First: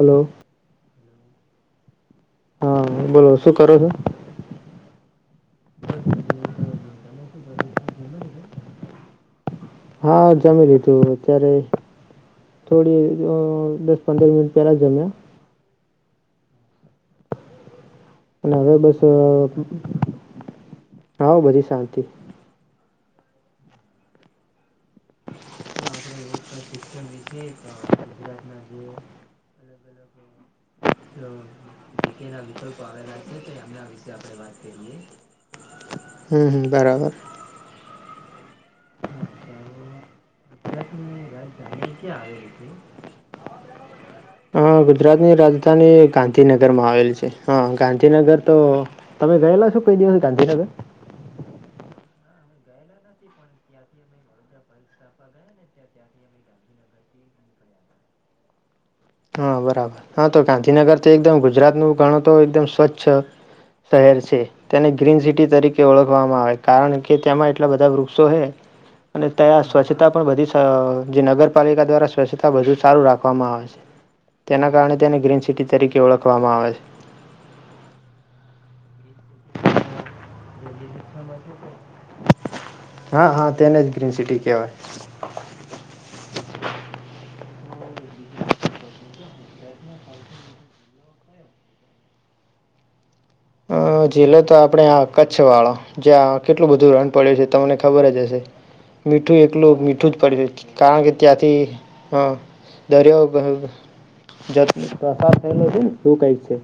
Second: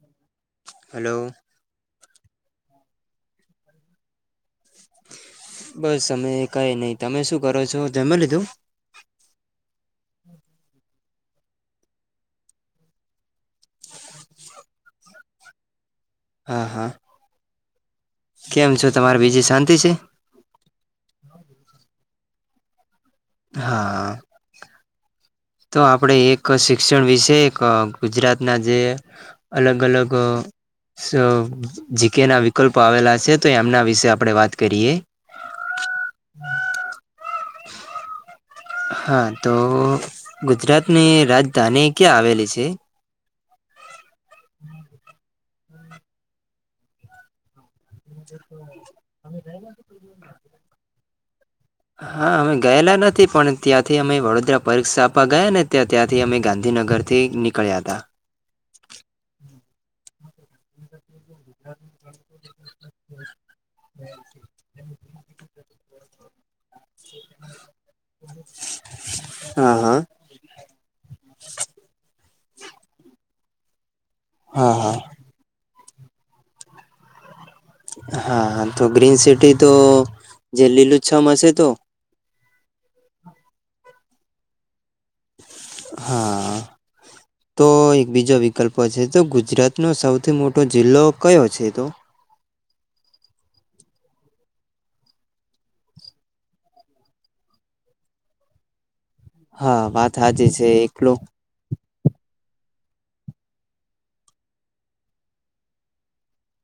Hello hello? હા બોલો શું કરો છો? બસ, અમે કઈ નહી. તમે શું કરો છો? જમી લીધું? હા જમી લીધું. અત્યારે થોડી દસ, પંદર મિનિટ પેલા જમ્યા. હા હા! અને કેમ હવે છો બસ તમારે બીજી શાંતિ છે [unintelligible] હા હો બધી શાંતિ. હાઆઆ તો આપણેે એક શિક્ષણ વિશે એક ગુજરાતના જે અલગ અલગ અ વિકલ્પો આવેલા છે તો એમના વિશે આપણે વાત કરીએ [unintelligible] હું હું બરાબર હા તો ગુજરાતની રાજધાની ક્યાં આવેલી છે અ ગુજરાત ની રાજ પોતાની ગાંધીનગર માં આવેલ છે હા ગાંધીનગર તો તમે ગયેલો છો કઈ દિવસ ગાંધીનગર હા અમે ગયેલા નથી પણ ત્યાંથી અમે વડોદરા પરીક્ષાવા ગયા ને ત્યા ત્યાંથી અમે ગાંધીનગરથી નીકળ્યા હતા હા બરાબર હા તો ગાંધીનગર એકદમ ગુજરાત નું ગણો તો એકદમ સ્વચ્છ છ શહેર છે તેને ગ્રીન સિ ટી તરીકે ઓળખવામાં આવે કારણ કે તેમાં એટલા બધા વૃક્ષો હે અને ત્યાં હા હા સ્વચ્છતા પણ બધી જે નગરપાલિકા દ્વારા સ્વચ્છતા બધુ સારું રાખવામાં આવે છે તેના હા હા કારણે તેને ગ્રીન સિ ટી તરીકે કે ઓળખવામાં આવે છે હા તો ગ્રીન સિ ટી તો જે લીલુંછમ હશે તો હા હા તેને જ ગ્રીન સિ ટી કહેવાય હા તો એક બીજો વિકલ્પ છે તો ગુજરાત નો સૌથી મોટો જિલ્લો કયો છે તો અ જિલ્લો તો આપણેે આ કચ્છ વાળા જ્યાં કેટલું બધું રન પડ્યું છે તમને ખબર જ હશે મીઠું એકલું હા મીઠું વાત જ સાચી છે [inaudible] કારણ કે એકલો ત્યાંથી દરિયો [inaudible] પ્રસાર થયેલો છે ને શું કઈ છે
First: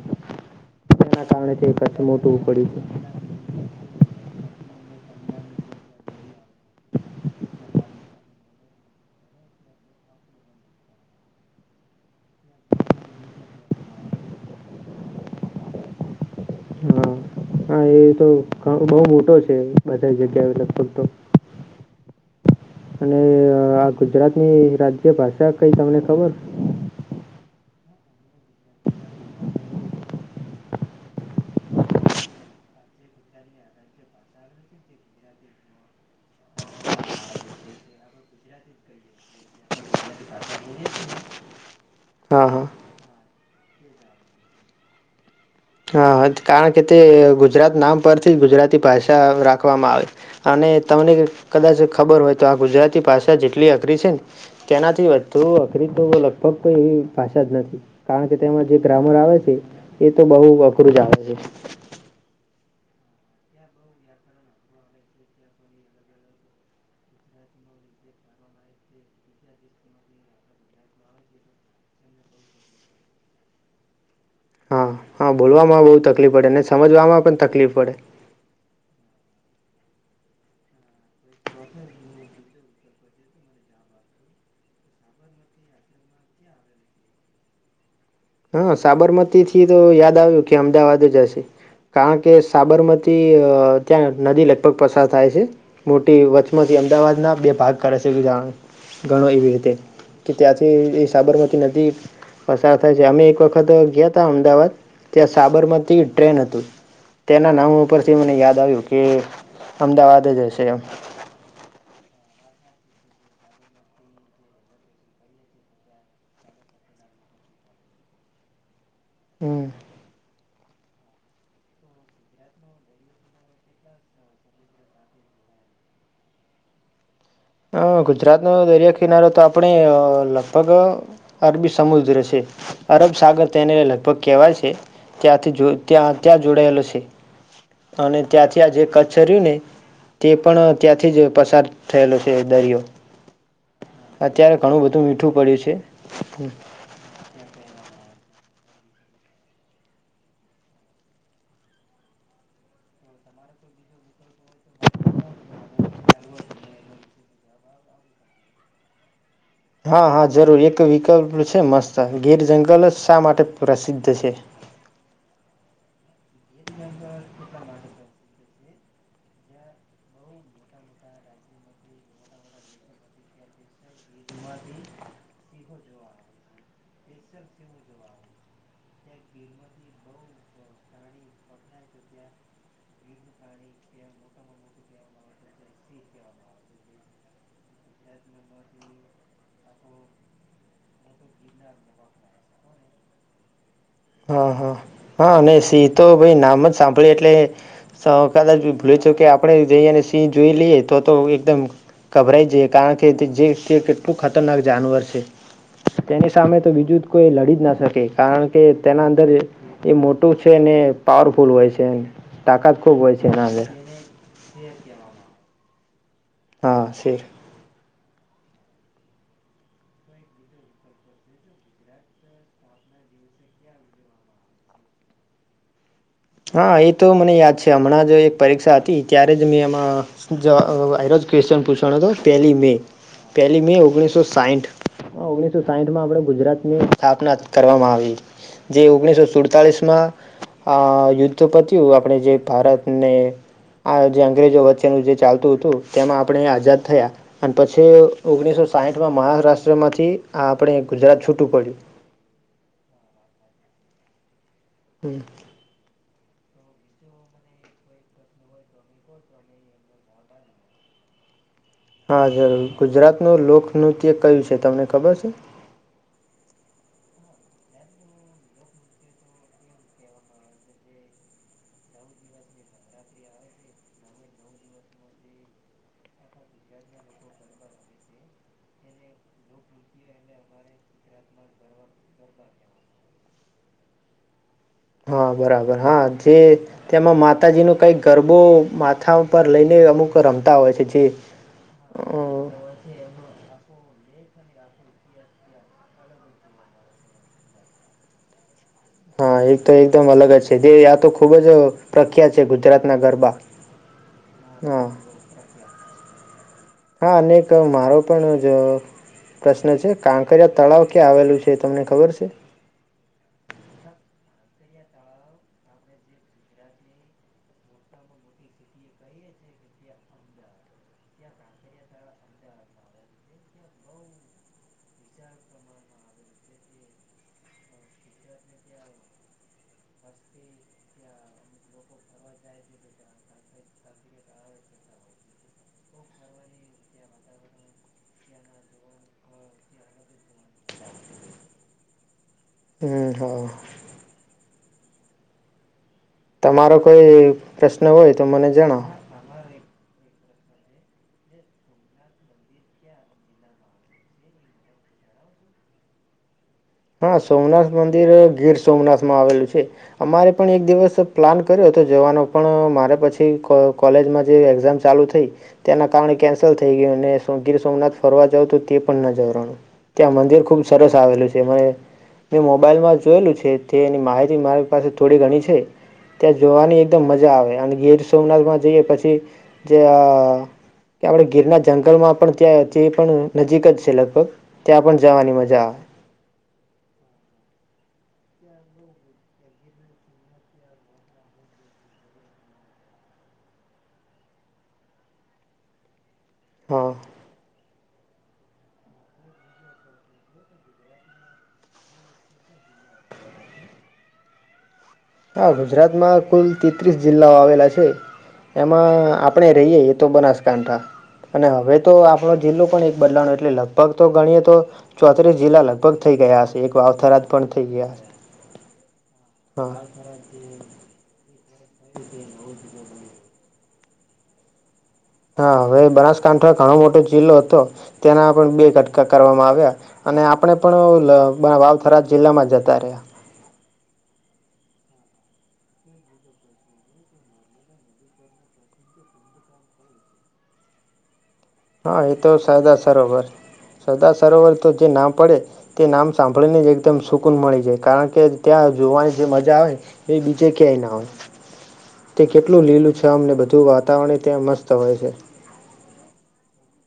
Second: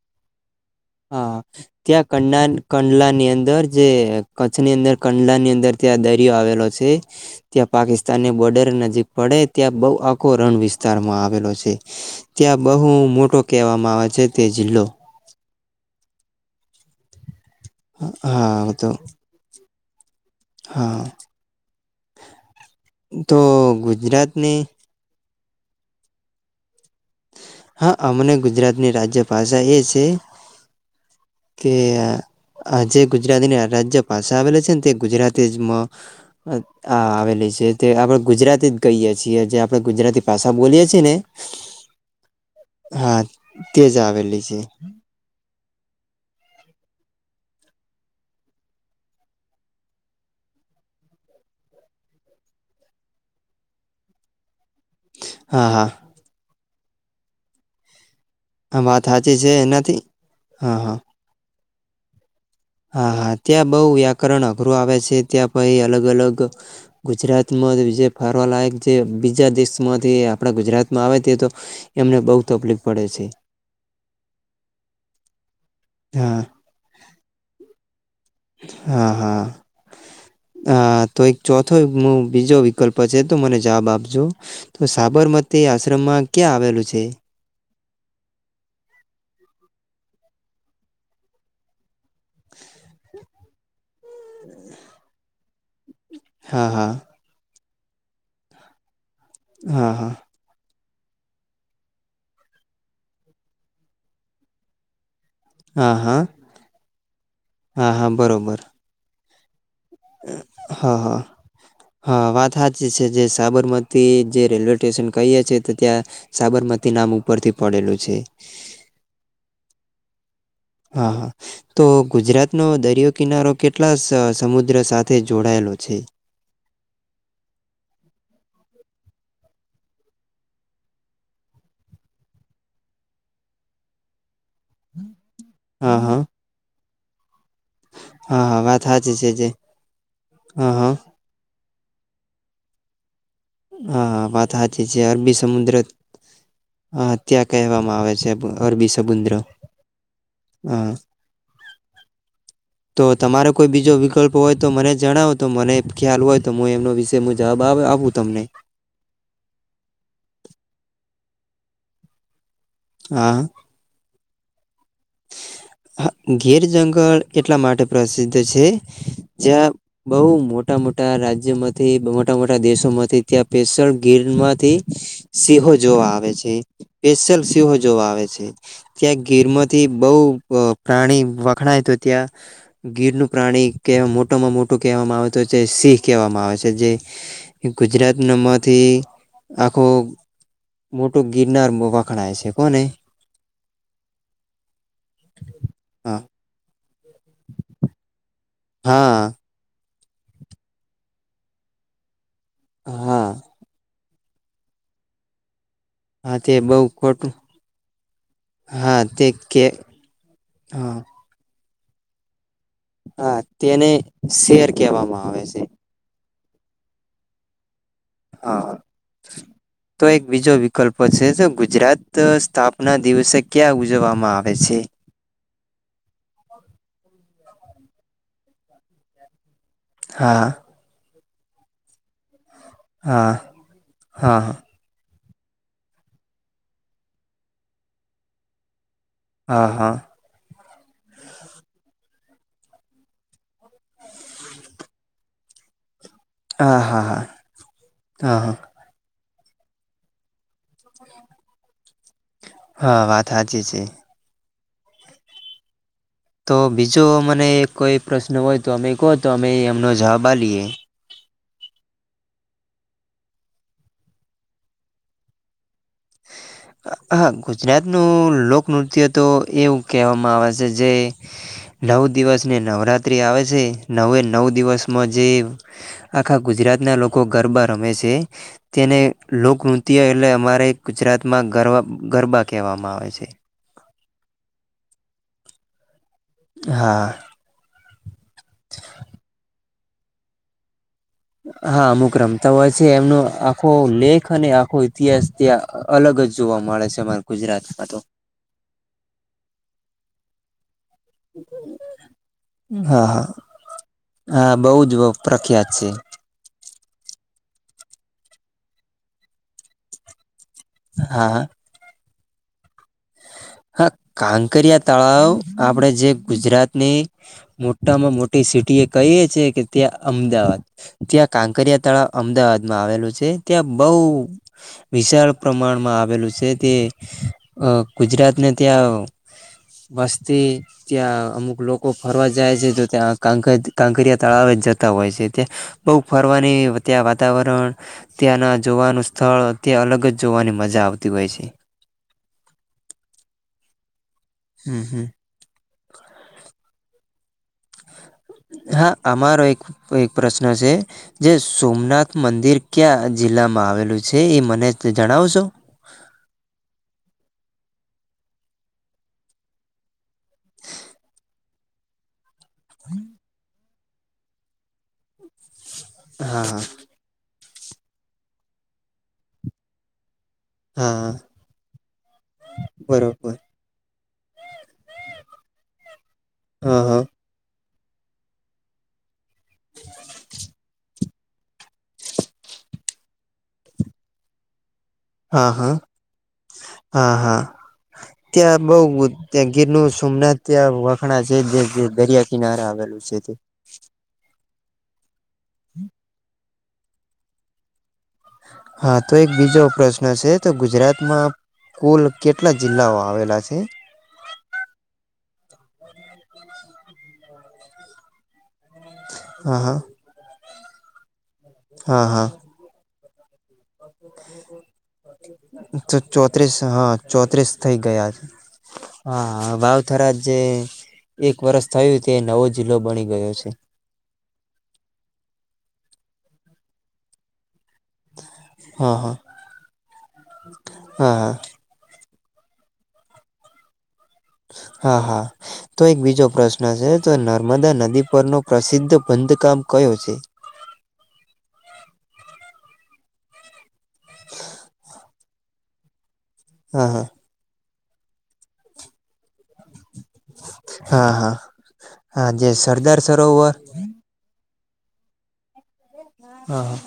તેના હા કારણે તે કચ્છ મોટું પડ્યું છે ત્યાં [unintelligible] ની અંદર જે કચ્છની અં કંડલા ની અંદર ત્યાં દરિયો આવેલો છે ત્યાં પાકિસ્તાનની બોર્ડર નજીક પડે ત્યાં બો આખો રણ વિસ્તારમાં આવેલો છે ત્યાં બહુ મોટો કહેવામાં આવે છે તે જિલ્લો હા હા એ તો હા તો બોઉ મોટો છે [inaudible] અને હા આ ગુજરાતની રાજ્ય ભાષા કઈ તમને ખબર હા અમને ગુજરાતની રાજ્યભાષા એ છે કે જે ગુજરાતીની રાજ્ય ભાષા આવેલી છે ને તે ગુજરાતી મ આવેલી છે તે આપણે ગુજરાતી જ કહીએ છીએ જે આપણેે ગુજરાતી ભાષા બોલીએ છીએ ને હા હા હા તેજ આવેલી છે. હા કારણ કે તે ગુજરાત નામ પરથી જ ગુજરાતી ભાષા રાખવામાં આવે અને તમને કદાચ ખબર હોય તો આ ગુજરાતી ભાષા જેટલી અઘરી છે ને તેનાથી વધુ હા હા અઘરી તો લગભગ કોઈ એવી ભાષા જ નથી. કારણ કે તેમાં જે આ વાત ગ્રામર સાચી આવે છે એનાથી એ તો બહુ હા અઘરું જ હા આવે છે. હા હા ત્યાં બહુ વ્યાકરણ અઘરું આવે છે. ત્યાં પહી અલગ અલગ ગુજરાતમાં બીજે ફરવાલાયક જે બીજા દેશમાંથી આપણા ગુજરાતમાં આવે તે તો એમને બહુ તપલીક પડે છે. હા હા બોલવામાં બહુ તકલીફ હા પડે ને સમજવામાં પણ તકલીફ પડે. હા હા હા તો એક ચોથો બીજો વિકલ્પ છે તો મને જવાબ આપજો. તો સાબરમતી આશ્રમમાં ક્યાં આવેલું છે એ? હહ સાબરમતીથી તો યાદ આવ્યું કે અમદાવાદ જ હશે. કારણ કે સાબરમતી ત્યાં નદી લગભગ પસાર થાય છે. મોટી હા, વચમાંથી હા. અમદાવાદના બે ભાગ કરે છે [inaudible] ઘણો એવી રીતે હા, હા. કે ત્યાંથી સાબરમતી નદી પસાાર થાય છે. અમે એક વખત ગયાતા અમદાવાદ ત્યાં હા, સાબરમતી હા. ટ્રેન હતું. તેના નામ હા, હા. ઉપરથી મને યાદ બરોબર. આવ્યું કે અમદાવાદ જ હશે એમ હા, હા. હા, વાત હાચી છે જે સાબરમતી જે રેલ્વે ટેશન કહીએ છીએ તો ત્યાં સાબરમતી નામ ઉપરથી પડેલું છે એ હમ હા હા તો ગુજરાતનો દરિયો કિનારો કેટલા સ સમુદ્ર સાથે જોડાયેલો છે? હહ ગુજરાતનો દરિયા કિનારો તો આપણે લગભગ અરબી સમુદ્ર છે. અરબ સાગર તેને લગભગ કહેવાય છે. તે ત્યાંથી જો હા, ત્યાં હા. ત્યાં જોડાયેલો છે. અને હા, હા. ત્યાંથી આ વાત જે હાચી કચ્છ છે જે. રયુને તે હા, પણ હા. ત્યાંથી જ પસાર થયેલો છે. તે દરિયો હા હા વાત અત્યારે ઘણું હાચી છે. બધું મીઠું અરબી પડ્યું છે સમુદ્ર હ ત્યાં કહેવામાં આવે છે. અરબી સમુદ્ર હહ તો તમારો કોઈ બીજો વિકલ્પ હોય તો મને જણાવો. તો મને ખ્યાલ હોય તો મુ એમના વિશે મુ જવાબ આપું તમને હા હા જરૂર એક વિકલ્પ છે મસ્ત ગીર જંગલ જંગલ જ શા માટે હા પ્રસિદ્ધ છે. હા ગીર જંગલ એટલા માટે પ્રસિદ્ધ છે જ્યાં બહુ મોટા મોટા રાજ્યોમાંથી બો મોટા મોટા દેશો માંથી ત્યાં સ્પેશલ ગીર માંથી સિંહો જોવા આવે છે સ્પેશલ સિંહો જોવા આવે છે ત્યાં ગીર માંથી બોવ અ પ્રાણી વખણાય તો ત્યાં ગીરનું પ્રાણી કે મોટામાં મોટું કહેવામાં આવે તો તે સિંહ કહેવામાં આવે છે જે ગુજરાતના માંથી આખો મોટું ગીરનાર વખણાય છે કોને હા હા હા અને સિંહ તો હા ભઈ નામ જ સાંભળી એટલે સ કદાચ ભી ભૂલે હા ચૂકે આપણે જઈએને સિં ને જોઈ લઈએ તો તો એકદમ ગભરાઈ જઈએ કારણ કે હા તે જે કે આટલું ખતરનાક જાનવર છે. તેની હા તે સામે તો બઉ બીજુ કોઈ ખોટું લડી જ ના શકે કારણ કે હા તેના તે અંદર એ કે એ મોટું છે ને હા પાવરફુલ હોય તેન હા તેને શેર કહેવામાં આવે છે. હા સેર હા તો એક બીજો વિકલ્પ છે તો ગુજરાત સ્થાપના દિવસે ક્યાં ઉજવવામાં આવે છે. હા એ તો મને યાદ છે. હમણાં જો એક પરીક્ષા હતી ત્યારે જ મે એમાં શુ હા જવાબ આયરો ક્વેશ્ચન પૂછાનો હતો પહેલી મે હા પહેલી મે ઓગણીસો હા સાઈઠ ઓગણીસો સાઈઠ માં આપડે ગુજરાતની સ્થાપના કરવામાં આવી જે ઓગણીસો હા સુડતાલીસ હા માં આ યુદ્ધ પત્યું આપણે જે ભારતને આ જે અંગ્રેજો વચ્ચેનું જે ચાલતું હતું તેમાં આપણે આઝાદ હા હા હા થયા અને પછી હા હા ઓગણીસો સાઈઠમાં મહારાષ્ટ્ર ટ્ર માંથી આ આપણે ગુજરાત છૂટું પડ્યું હા વાત હાચી છે. હમ તો બીજો મને કોઈ પ્રશ્ન હોય તો અમે કહો તો અમે એમનો જવાબ આલએ હા જરૂર ગુજરાતનું લોકનૃત્ય કયું છે તમને ખબર છે. હા ગુજરાતનું લોકનૃત્ય તો એવું કહેવામાં આવે છે જે નવ દિવસને નવરાત્રિ આવે છે નવે નવ દિવસમાં જે આખા ગુજરાતના લોકો ગરબા રમે છે તેને લોકનૃત્ય એટલે અમારે ગુજરાતમાં ગરવ ગરબા કહેવામાં આવે છે. હા બરાબર હા જે હા કઈ ગરબો માથા પર લઈને અમુક રમતા હોય છે જે હા અમુક અ રમતા હોય છે એમનું આખો લેખ અને આખો ઇતિહાસ ત્યાં અલગ જ જોવા મળે છે અમારા ગુજરાતમાં તો હા એ એક તો એકદમ અલગ જ છે તે તો ખૂબ જ હા હા હા બહુ જ પ્રખ્યાત છે મારો પણ પ્રશ્ન છે આ કજયા તળાવ ક્યાં હા આવેલું હા છે તમને ખબર છે હા કાંકરિયા તળાવ આપણેે જે ગુજરાતની મોટામાં મોટી સિટી એ કહીએ છેીએ કે ત્યાં અમદાવાદ ત્યાં કાંકરિયા તળાવ અમદાવાદમાં આવેલું છે ત્યાં બહુ વિશાળ પ્રમાણમાં આવેલું છે તે ગુજરાત અનેને ત્યાં વસ્તી ત્યાં અમુક લોકો ફરવા જાય છે તો ત્યાં કાંક કાંકરિયા તળાવ જ જતા હોય છે ત્યાં બહુ ફરવાની ત્યાં વાતાવરણ ત્યાંના જોવાનું સ્થળ ત્યાં અલગ જ જોવાની મજા આવતી હોય છે હમ હા હમ હમ મારો કોઈ પ્રશ્ન પ્ર્ન હોય તો મને જણાવ હા અમારો એક એક પ્રશ્ન છે જે સોમનાથ મંદિર ક્યાં જિલ્લામાં આવેલું છે એ મને જણાવશો હા સોમનાથ મંદિર ગીર સોમનાથમાં આવેલું છે અમારે પણ એક દિવસ પ્લાન કર્યો હતો જવાનો પણ મારે પછી ક કોલેજમાં જે એક્ઝામ ચાલુ થઈ તેના કારણે કેન્સલ હા થઈ ગયું ને શું ગીર સોમનાથ ફરવા જવું તે પણ નજવાનું ત્યાં મંદિર ખૂબ સરસ હા આવેલું છે મે મોબાઈલમાં જોયેલું બરોબર છે તે માહિતી મારી પાસે થોડી ઘણી છે ત્યાં જોવાની હા હા એકદમ મજા આવે ગીર સોમનાથમાં જઈએ પછી જે આ કે આપણે ગીરના જંગલમાં પણ ત્યાં તે પણ નજીક જ છે લગભગ ત્યાં પણ જવાની હા મજા હા આવે હા હા ત્યાં બહ ત્યાં ગીરનું સોમનાથ ત્યાં વખાણા છે જે દરિયા કિનારે આવેલું છે તે હમ હા હા તો એક બીજો પ્રશ્ન છે તો ગુજરાતમાં કુલ કેટલા જિલ્લાઓ આવેલા છે હા ગુજરાતમાં કુલ તેત્રીસ જિલ્લાઓ આવેલા છે એમાં આપડણે હા હા રહીયએ એ તો બનાસકાંઠા ઘડાા અને હવે તો હા હા આપણો જિલ્લો પણ બદલાવ એટલે લાવું. લગભગ તો ગણીએ તો ચોત્રીસ જિલ્લા લગભગ તો થઈ ગયા હશે. ચોત્રીસ એક હા વાવ-થરાદ પણ ચોત્રીસ થઈ ગયા. છે. હા, વાવ-થરાદ જે. એક વર્ષ થયું, તે નવો જિલ્લો બની ગયો છે. હા, હવે બનાસકાંઠા ઘણો મોટો જિલ્લો હતો. તેના પણ બે હા કટકા હા કરવામાં આવ્યા અને આપણે હા હા પણ વાવ- થરાદ. જિલ્લા માં જતા રહીયા. હા હા તો એક બીજો પ્રશ્ન છે તો નર્મદા નદી પરનો પ્રસિદ્ધ બંધકામ કયો છે? હા, એ તો સરદાર સરોવર સરદાર સરોવર તો જે નામ પડે તે નામ. સાંભળી ને જ હા એકદમ હા સુકૂન મળી જાય. કારણ કે ત્યાં જોવાની જે મજા આવે. એ બીજે ક્યાંય ના હોય, હા હા તે હા જે કેટલું સરદાર લીલુંછમ ને સરોવર બધું વાતાવરણ ત્યાં મસ્ત. તો હોય છે. હા હા.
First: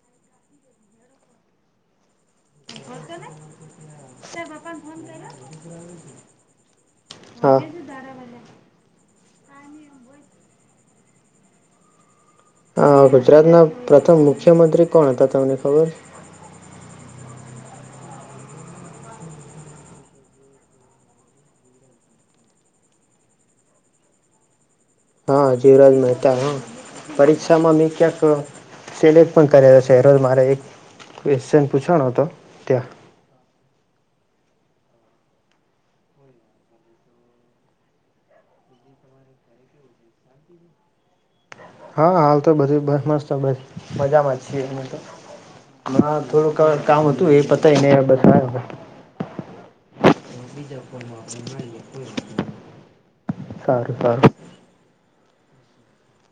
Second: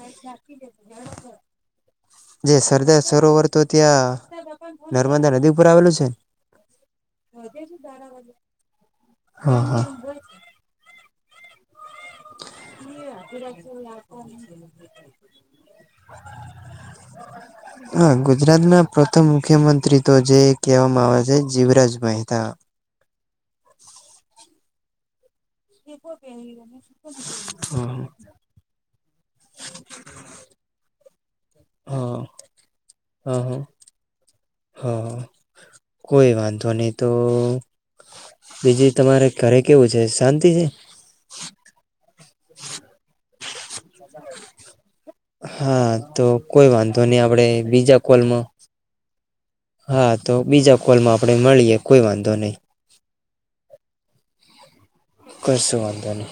જે સરદાર સરોવર તો ત્યા નર્મદા નદી ઉપર આવેલું છે. હા [unintelligible] હા હા. અ [unintelligible] ગુજરાતના પ્રથમ મુખ્યમંત્રી કોણ હતા તમને ખબર હા, ગુજરાત ના પ્રથમ મુખ્યમંત્રી તો જે કહેવામાં આવે છે, જીવરાજ મહેતા. હા, જીવરાજ મહેતા. હા, પરીક્ષામાં મેં હા ક્યાંક સિલેક્ટ પણ કરેલો છે જ મારે એક કેશ્વન પૂછાનો હતો ત્યાં. હા હા હા હા, કોઈ વાંધો નહી. તો બીજી તમારે ઘરે કેવું છે? શાંતિ છે? હા, હાલ તો બધી બસ મસ્ત, બહુ મજામાં જ છીએ તો. હા, તો થોડું કોઈ વાંધો કામ નહી, હતું એ આપડે પતાયને બીજા કોલમાં. બતાવ્યો હા, તો બીજા કોલમાં આપણે મળીએ, કોઈ વાંધો નહી. સારું સારું. કશો વાંધો નહી?